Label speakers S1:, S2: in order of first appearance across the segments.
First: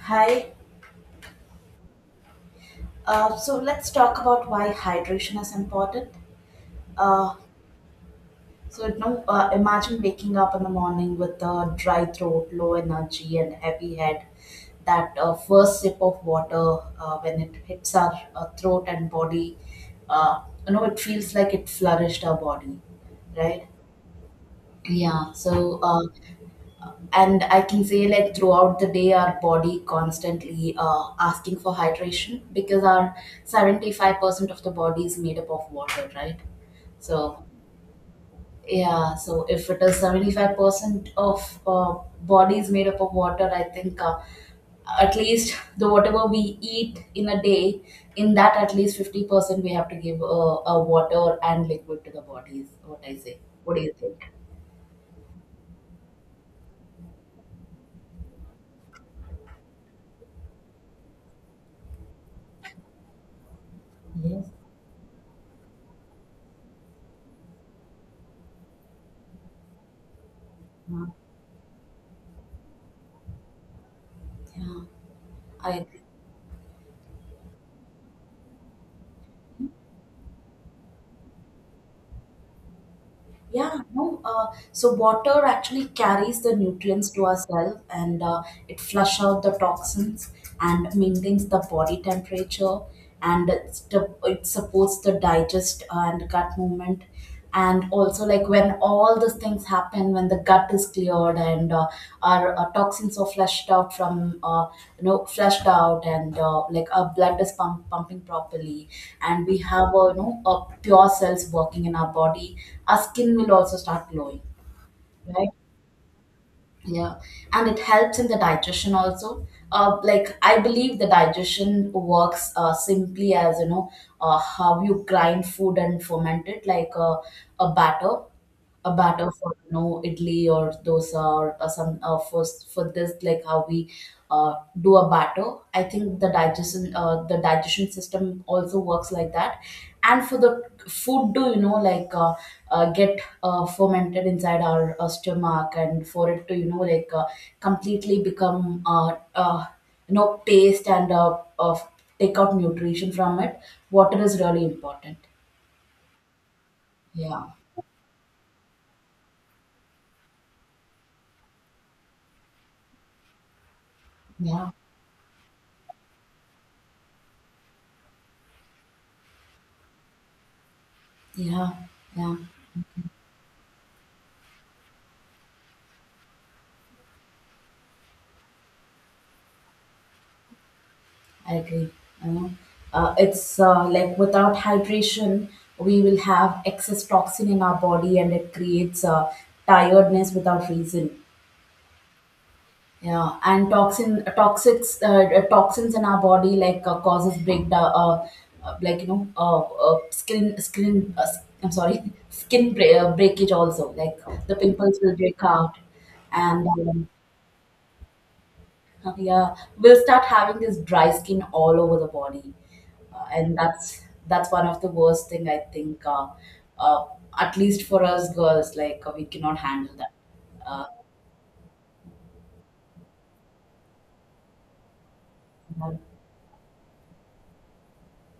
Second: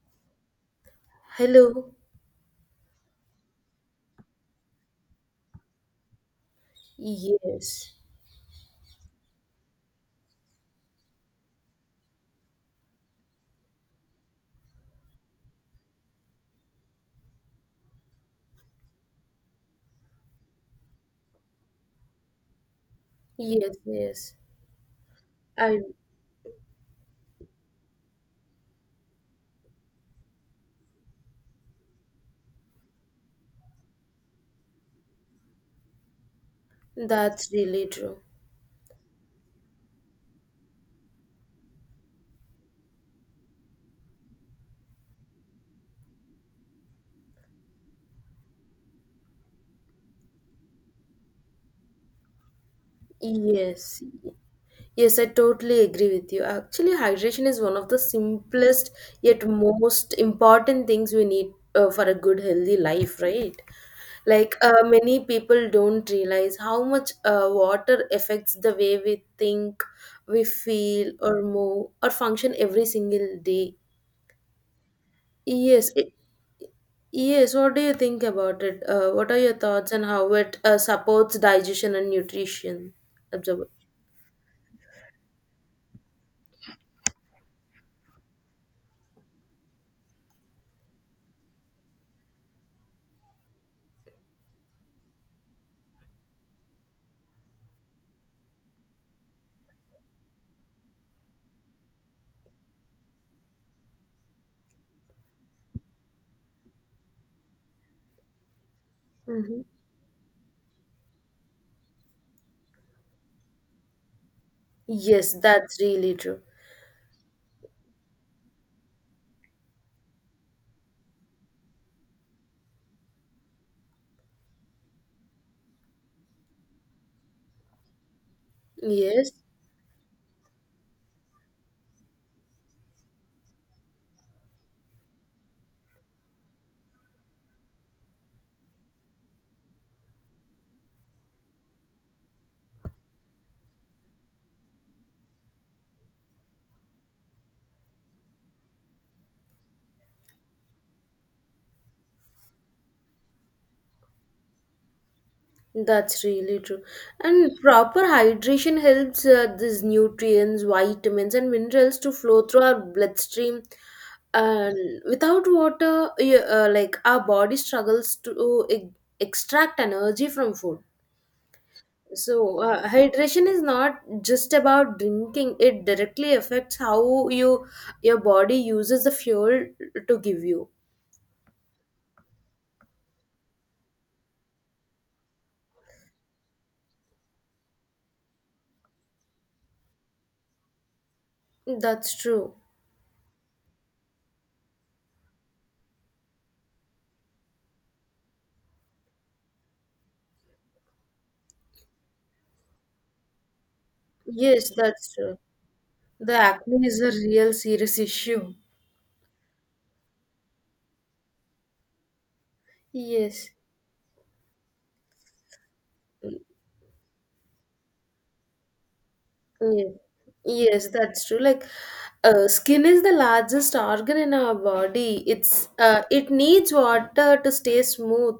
S1: Hi.
S2: Hello.
S1: So let's talk about why hydration is important. Uh,
S2: Yes.
S1: so imagine waking up in the morning with a dry throat, low energy, and heavy head. That first sip of water, when it hits our throat and body, uh, it feels like it flourished our body, right?
S2: Yes, yes.
S1: Yeah. So
S2: I
S1: uh, and I can say like throughout the day our body constantly asking for hydration because our 75% of the body is made up of water, right? So
S2: That's really true.
S1: yeah, so if it is 75% of body is made up of water, I think at least the whatever we eat in a day, in that at least 50% we have to give a water and liquid to the body is what I say. What do you
S2: Yes.
S1: think?
S2: Yes, I totally agree with you. Actually, hydration is one of the simplest yet most important things we need for a good healthy life, right?
S1: Yes.
S2: Like many people don't realize how much water affects the way we think, we
S1: Yeah.
S2: feel or move or function every single day.
S1: Yeah. I
S2: Yes,
S1: agree.
S2: it, Yes, what do you think about it? What are your thoughts on how it supports digestion and nutrition? Observe.
S1: Yeah, no. So water actually carries the nutrients to ourselves, and it flush out the toxins and maintains the body temperature, and it supports the digest and gut movement, and also like when all these things happen, when the gut is cleared and our toxins are flushed out from you know flushed out and like our blood is pumping properly, and we
S2: Mm-hmm.
S1: have a you know a pure cells working in our body. Our skin will also start glowing,
S2: Yes,
S1: right?
S2: that's really true.
S1: Yeah. And it helps in the digestion also. Like, I believe the digestion works simply as you know how you grind food and ferment it, like a batter a batter
S2: Yes,
S1: for you know idli or dosa, or some for this, like how we uh, do a batter. I think the digestion system also works like that. And for the food to you know like get fermented inside our stomach, and for it to you know like completely become taste and take out nutrition from it. Water is really important.
S2: that's really true.
S1: Yeah,
S2: And proper hydration helps these nutrients, vitamins, and minerals to flow through our bloodstream.
S1: yeah,
S2: And without water, like our body struggles to extract energy from food.
S1: yeah, yeah,
S2: So, hydration is not just about drinking. It directly affects how your body uses the fuel to give you.
S1: I agree. You know, it's like without hydration we will have excess toxin in our body and it creates tiredness without reason.
S2: That's true.
S1: Yeah. And toxins in our body, like causes breakdown, skin. I'm sorry, breakage also. Like the
S2: Yes,
S1: pimples
S2: that's
S1: will
S2: true.
S1: break out,
S2: The
S1: and
S2: acne is a real serious issue.
S1: yeah, we'll start having this dry skin all over the body,
S2: Yes.
S1: and that's one of the worst thing I think. Uh, at least for us girls, like we cannot
S2: Yes.
S1: handle that. Uh,
S2: Yes, that's true. Like, skin is the largest organ in our body. It's
S1: yeah,
S2: uh, it needs water to stay smooth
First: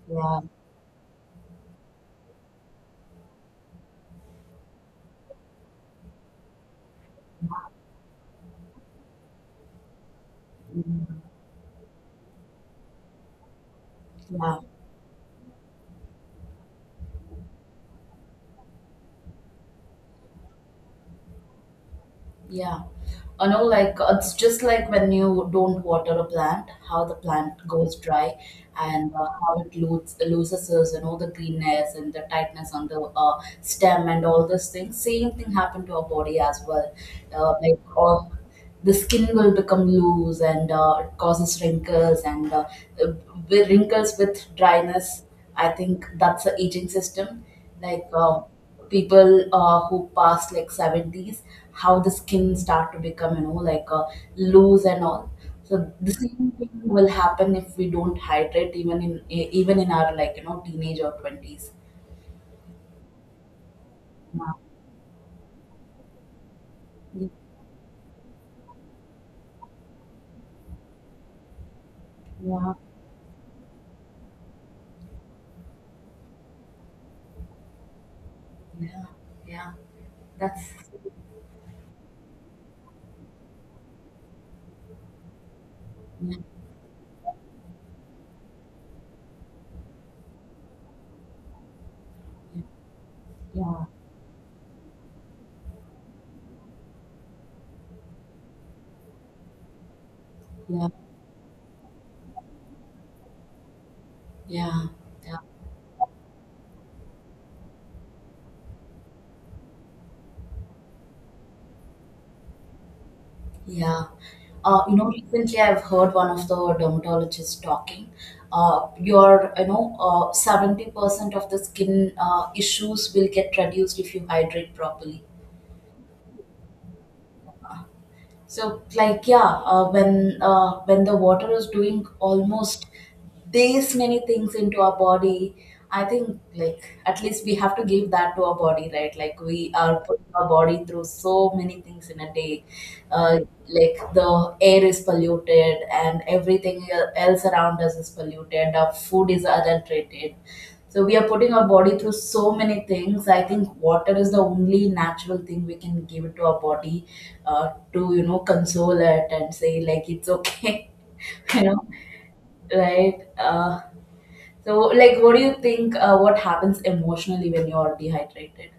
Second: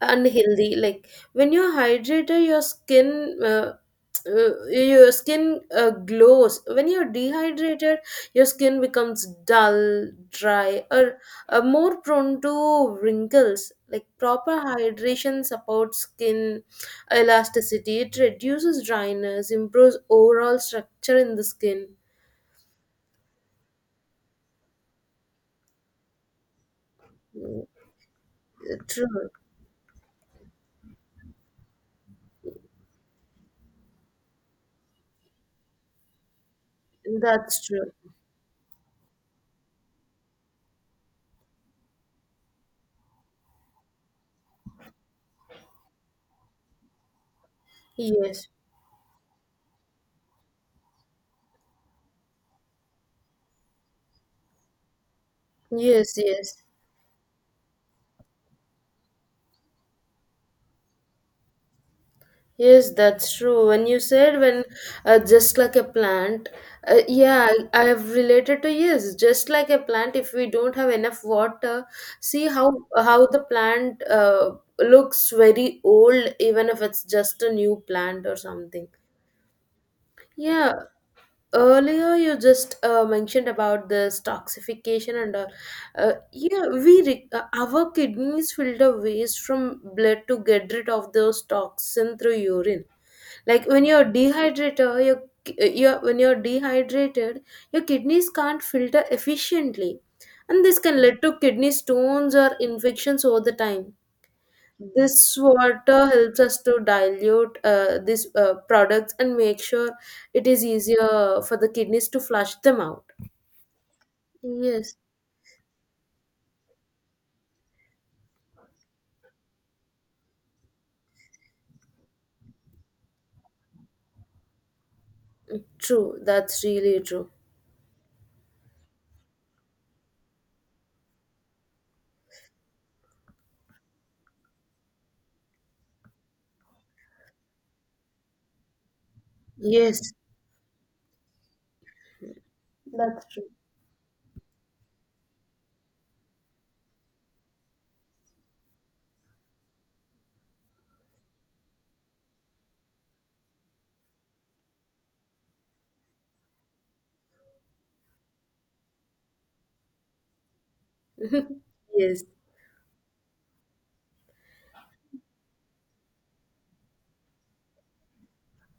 S2: and
S1: yeah.
S2: healthy. Like when you're hydrated, your skin glows. When you're dehydrated, your skin becomes dull, dry, or
S1: Mm,
S2: more prone to wrinkles. Like proper
S1: yeah.
S2: hydration supports skin elasticity, it reduces dryness, improves overall structure in the skin.
S1: Yeah. I know, like, it's just like when you don't water a plant, how the plant goes dry,
S2: True,
S1: and how it loses its, you know, the greenness and the tightness on the stem and all those things. Same thing happened to our body as well.
S2: that's
S1: Like,
S2: true.
S1: all the skin will become loose and it causes wrinkles and uh, with wrinkles, with dryness. I think that's the aging system. Like,
S2: Yes,
S1: people who pass like seventies, how the skin start to become you know like loose and all. So
S2: yes,
S1: the
S2: yes.
S1: same thing will happen if we don't hydrate even in even in our, like you know, teenage or twenties.
S2: Yes, that's true. When you said when Just like a plant,
S1: Yeah.
S2: yeah, I have related to, yes, just like a plant. If we don't have enough water, see how
S1: Yeah.
S2: the plant looks very old, even if it's just a new plant or something.
S1: Yeah. Yeah. That's
S2: Yeah, earlier you just mentioned about this toxification and all.
S1: Yeah.
S2: Yeah, our kidneys filter waste from blood to get rid of those toxin through urine. Like
S1: Yeah.
S2: when you're dehydrated, your your when you're dehydrated your kidneys can't filter efficiently, and this can lead to kidney stones or infections over the time.
S1: Yeah.
S2: This
S1: Yeah.
S2: water helps us to dilute these products and make sure it is easier for the kidneys to flush them out.
S1: Yeah.
S2: Yes.
S1: You know, recently I've heard one of the dermatologists talking. 70% of the skin issues will get reduced if you hydrate properly.
S2: True, that's really true.
S1: So, like, yeah, when the water is doing almost these many things into our body, I think like at least we have to give that to our body, right? Like we are
S2: Yes,
S1: putting our body through so many things in a day.
S2: that's
S1: Uh, like, the air is polluted and everything else around us is polluted. Our food is adulterated. So we are putting our body through so many things. I think water is the only natural thing we can give it to our body to you know console it and say like it's okay.
S2: true.
S1: you know
S2: Yes,
S1: right. So, like, what do you think, what happens emotionally when you're dehydrated?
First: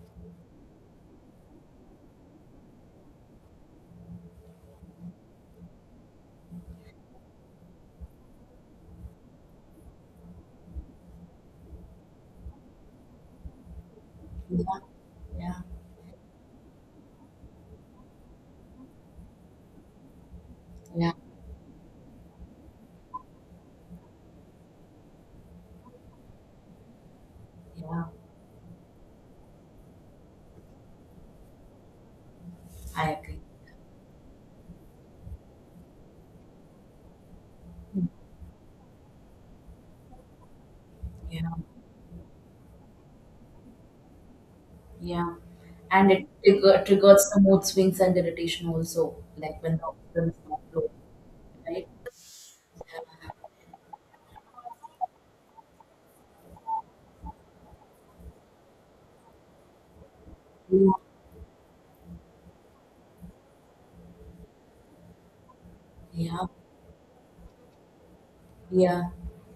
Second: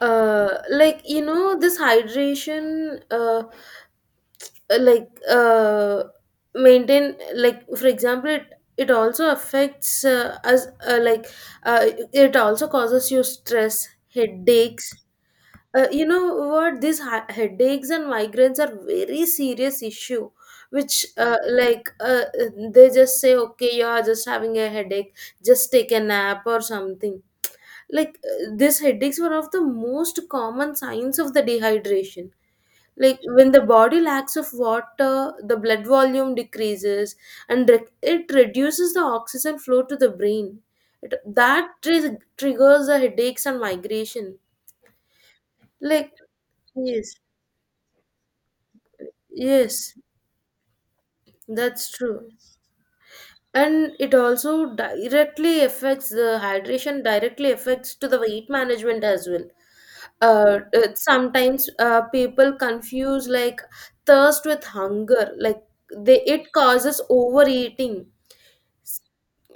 S2: like you know, this hydration like uh, maintain like for example, it also affects us like uh, it also causes you stress,
S1: Yeah,
S2: headaches.
S1: yeah,
S2: You know what, these headaches and migraines are very serious issue, which
S1: yeah,
S2: they just say okay, you are just having a headache, just take a nap or something.
S1: yeah,
S2: Like these headaches were of the most common signs of the dehydration.
S1: I
S2: Like
S1: agree.
S2: when the body lacks of water, the blood volume decreases, and it reduces the oxygen flow to the brain. it,
S1: Yeah,
S2: that tri- triggers the headaches and migration.
S1: yeah. And
S2: like
S1: it
S2: yes,
S1: triggers the mood swings and irritation also, like when the
S2: yes,
S1: oxygen is not low, right?
S2: that's true. And it also directly affects the hydration directly affects to the weight management as well.
S1: Yeah,
S2: Sometimes people confuse like thirst with hunger. Like they
S1: yeah,
S2: it causes overeating,
S1: yeah,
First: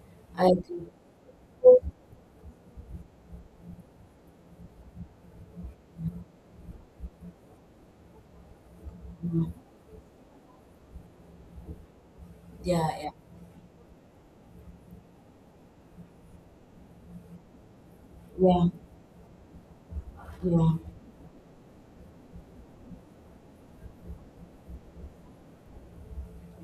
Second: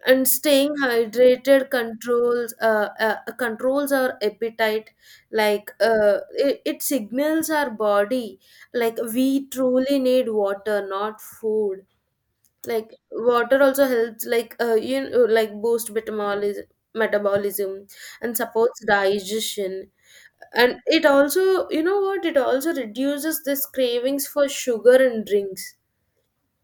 S2: and
S1: I
S2: staying
S1: agree.
S2: hydrated controls controls our appetite. Like it signals our body like we
S1: Mm,
S2: truly need water, not food.
S1: yeah,
S2: Like
S1: yeah,
S2: water also helps, like you know, like boost metabolism and
S1: yeah,
S2: supports digestion.
S1: yeah,
S2: And it also, you know what, it also reduces this cravings for sugar and drinks.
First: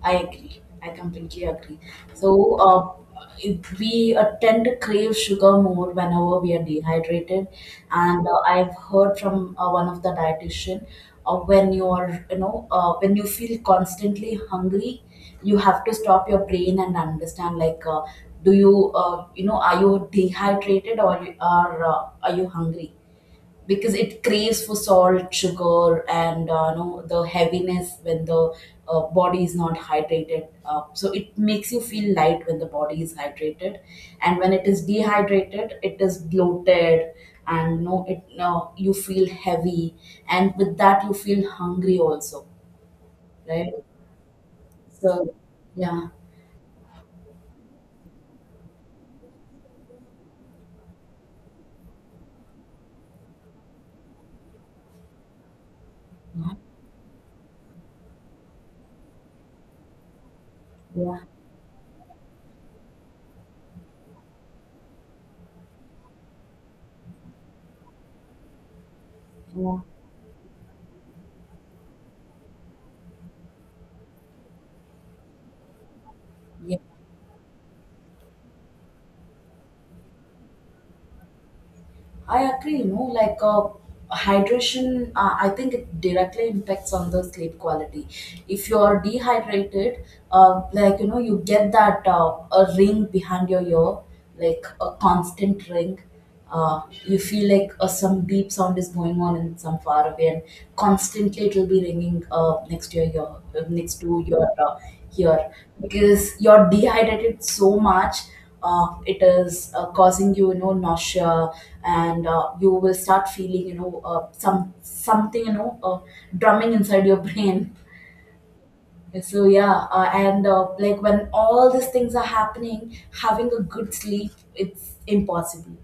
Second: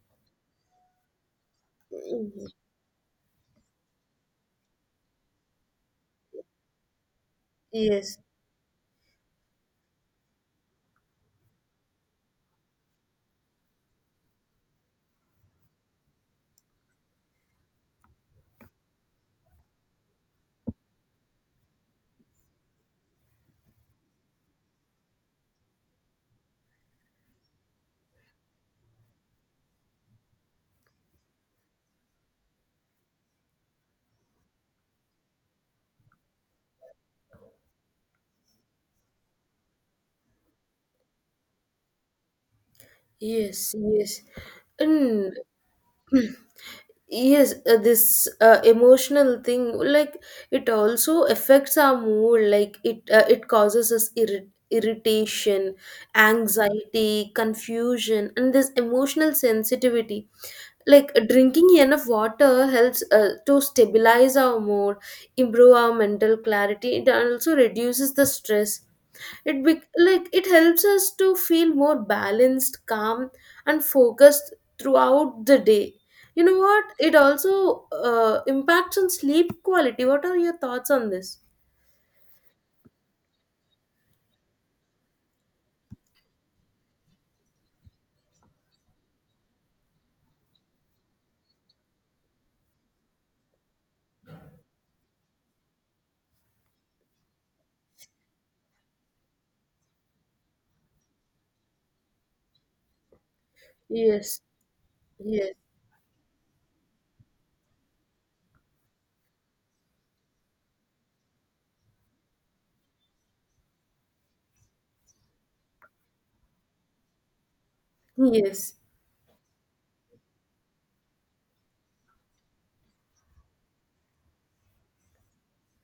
S1: I agree. I completely agree. So,
S2: Mhm.
S1: we tend to crave sugar more whenever we are dehydrated,
S2: Yes.
S1: and I've heard from one of the dietitian, when you feel constantly hungry, you have to stop your brain and understand like, do you, you know, are you dehydrated, or you are you hungry? Because it craves for salt, sugar, and you know the heaviness when the body is not hydrated. So it makes you feel light when the body is hydrated, and when it is dehydrated, it is bloated, and no, it you feel heavy, and with that you feel hungry also, right?
S2: Yes, yes. And
S1: So yeah,
S2: yes, this emotional thing, like it also affects our mood. Like it causes us irritation,
S1: yeah,
S2: anxiety, confusion, and this emotional sensitivity. Like
S1: yeah,
S2: drinking enough water helps to stabilize our mood, improve our mental clarity. It also reduces the stress. It be Like it helps us to feel more balanced, calm, and focused throughout the day. You know
S1: yeah.
S2: what, it also impacts on sleep quality. What are your thoughts on this?
S1: I agree, you know, like, hydration, I think it directly impacts on the sleep quality. If you're dehydrated, like, you know, you get that a ring behind your ear, like a constant ring. You feel like some deep sound is going on in some far away, and constantly it will be ringing next to your ear,
S2: Yes,
S1: ear,
S2: yes,
S1: because you're dehydrated so much, it is causing you, you know, nausea, and you will start feeling, you know, something, you know, drumming inside your brain.
S2: yes,
S1: So yeah. And Like, when all these things are happening, having a good sleep, it's impossible.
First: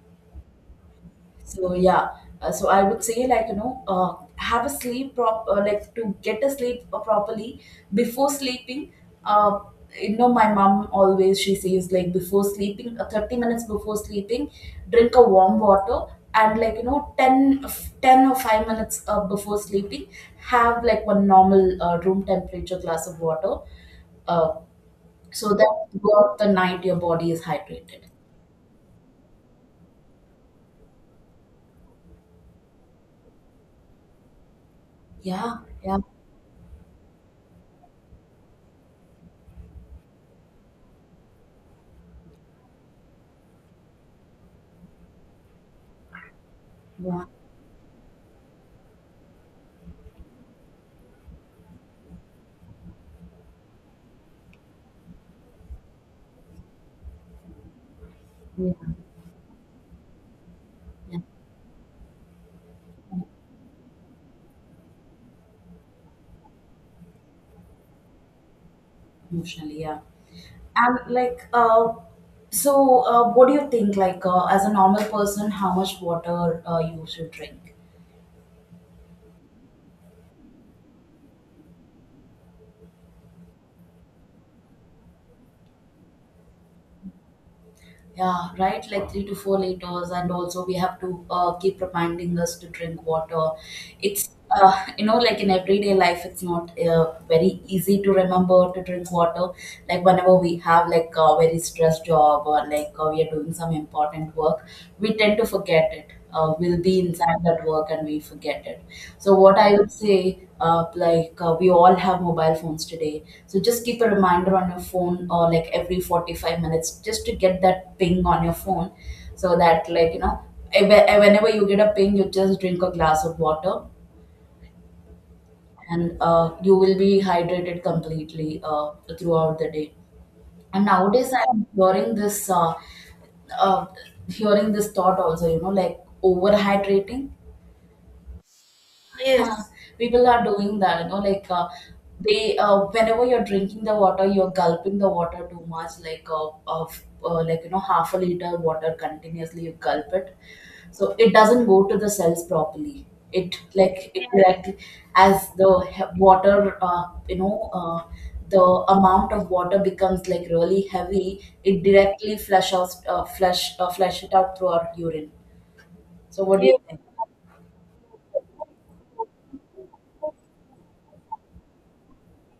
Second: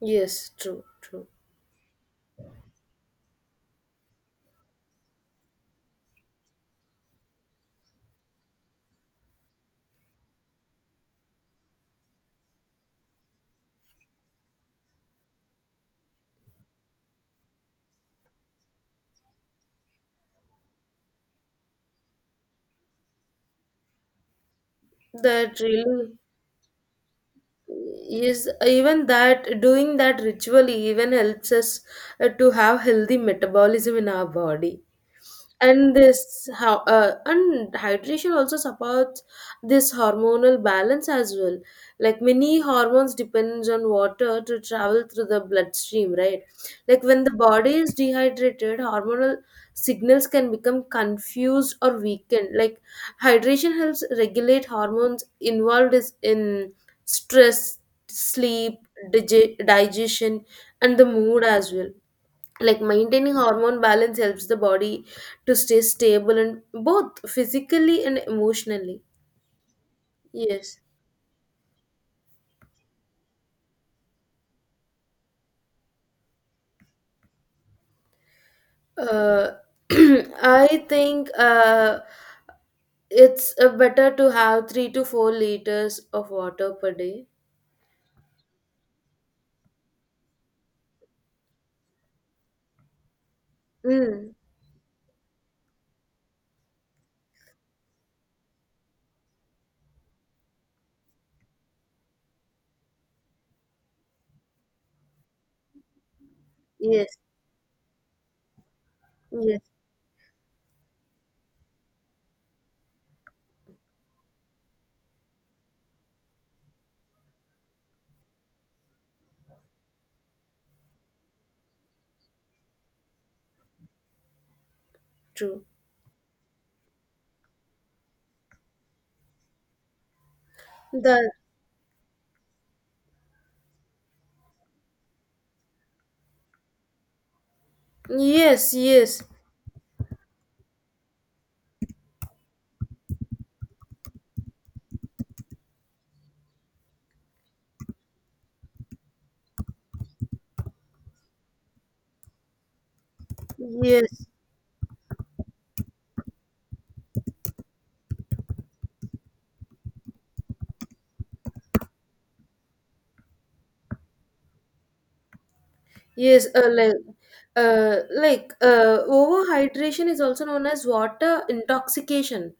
S2: yes. True, true.
S1: So yeah, so I would say like you know, have a sleep prop like, to get a sleep properly before sleeping. Uh, you know, my mom always she says like before sleeping, 30 minutes before sleeping, drink a warm water, and like you know 10 or 5 minutes before sleeping, have like one normal room temperature glass of water. Uh, so
S2: That
S1: that
S2: really
S1: throughout the night your body is hydrated.
S2: is. Even that, doing that ritually, even helps us to have healthy metabolism in our body.
S1: Yeah,
S2: And
S1: yeah,
S2: this how, and hydration also supports this hormonal balance as well. Like many hormones depends on water to travel through the bloodstream, right? Like
S1: yeah,
S2: when the body is dehydrated, hormonal signals can become confused or weakened. Like hydration helps regulate hormones involved is in stress, sleep,
S1: yeah,
S2: digestion, and the
S1: yeah.
S2: mood as well. Like maintaining hormone balance helps the body to stay stable and both physically and emotionally.
S1: Emotionally, yeah.
S2: Yes.
S1: And like, what do you think? Like, as a normal person, how much water you should drink?
S2: uh, I think it's better to have 3 to 4 liters of water per day.
S1: Yeah, right. Like 3 to 4 liters, and also we have to keep reminding us to drink water. It's
S2: Mm.
S1: like in everyday life, it's not very easy to remember to drink water. Like whenever we have like a very stressed job, or like we are doing some important work, we tend to forget it. We'll be
S2: Yes,
S1: inside that work and we forget it. So what I
S2: yes,
S1: would say, like we all have mobile phones today. So just keep a reminder on your phone, or like every 45 minutes, just to get that ping on your phone, so that like you know, eh, whenever you get a ping, you just drink a glass of water,
S2: true
S1: and you will be hydrated completely throughout the day. And
S2: that.
S1: nowadays, I'm uh, hearing this thought also. You know, like overhydrating.
S2: Yes, yes,
S1: Yes, people are doing that, you know, like they whenever you're drinking the water, you're gulping the water too much, like of like you know half a liter water continuously you gulp it, so it doesn't go to the cells properly. It like
S2: yes.
S1: it directly, as the he- water, the amount of water becomes like really heavy. It directly flush it out through our urine. So
S2: Yes,
S1: what do, yeah, you think?
S2: like overhydration is also known as water intoxication.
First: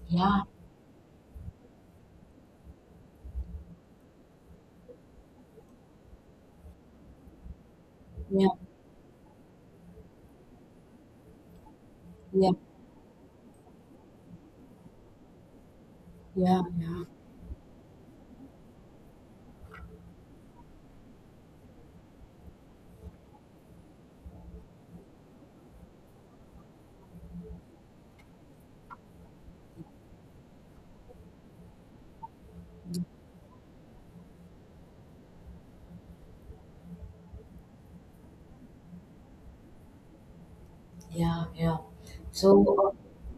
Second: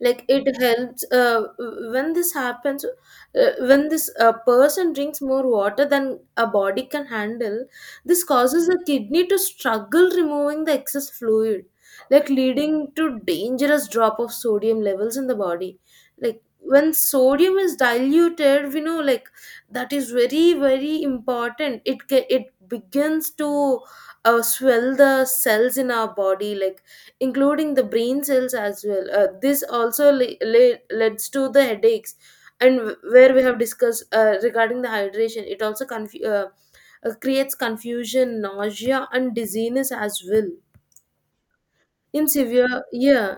S2: Like
S1: Yeah,
S2: it helps When this happens, when this person drinks more water than a body can handle, this
S1: yeah,
S2: causes the kidney to struggle removing the excess fluid, like
S1: yeah,
S2: leading to dangerous drop of sodium levels in the body. Like
S1: yeah,
S2: when
S1: yeah.
S2: sodium is diluted, we know like that is very, very important. It begins to swell the cells in our body, like including the brain cells as well. This also leads to the headaches. And where we have discussed regarding the hydration, it also creates confusion, nausea, and dizziness as well.
S1: Yeah, yeah.
S2: In severe,
S1: So,
S2: yeah.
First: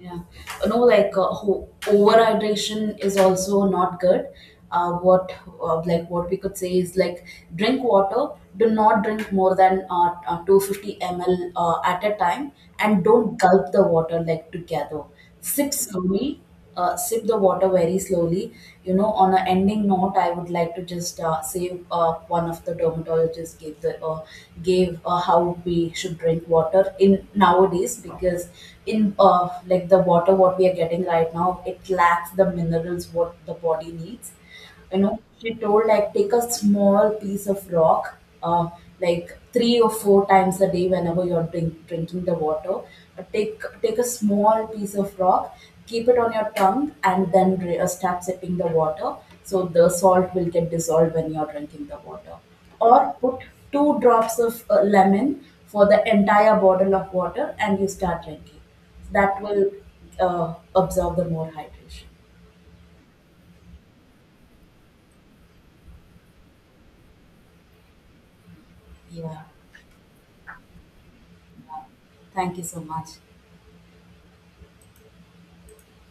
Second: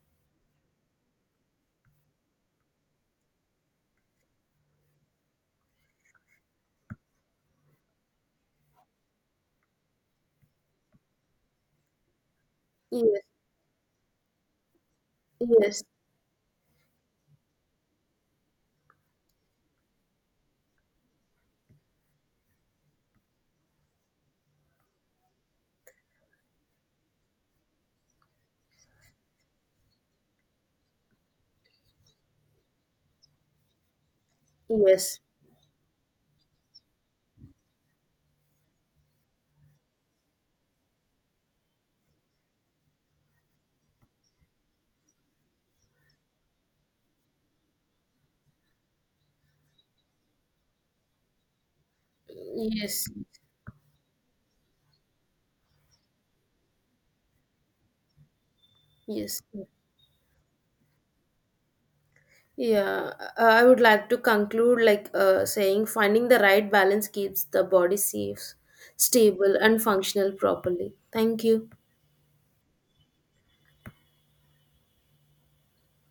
S1: yeah, you know, like overhydration is also not good. What Like, what we could say is like, drink water. Do not drink more than 250 mL at a time, and don't gulp the water like together. Sip
S2: Yes,
S1: slowly, sip the water very slowly. You know, on an ending note, I would like to just say one of the dermatologists gave the gave how we should drink water in nowadays, because in like the water what we are getting right now, it lacks the minerals what the body needs.
S2: yes,
S1: You know,
S2: yes,
S1: she told like, take a small piece of rock uh, like three or four times a day whenever you're drinking the water. Take a small piece of rock, keep it on your tongue, and then start sipping the water so the salt will get dissolved when you're drinking the water. Or put two drops of lemon for the entire bottle of water and you start drinking. That
S2: yes, yes.
S1: will uh, absorb the more hydration.
S2: Yeah, I would like to conclude, like saying finding the right balance keeps the body safe,
S1: Yeah.
S2: stable, and functional properly. Thank you.
S1: Thank you so much.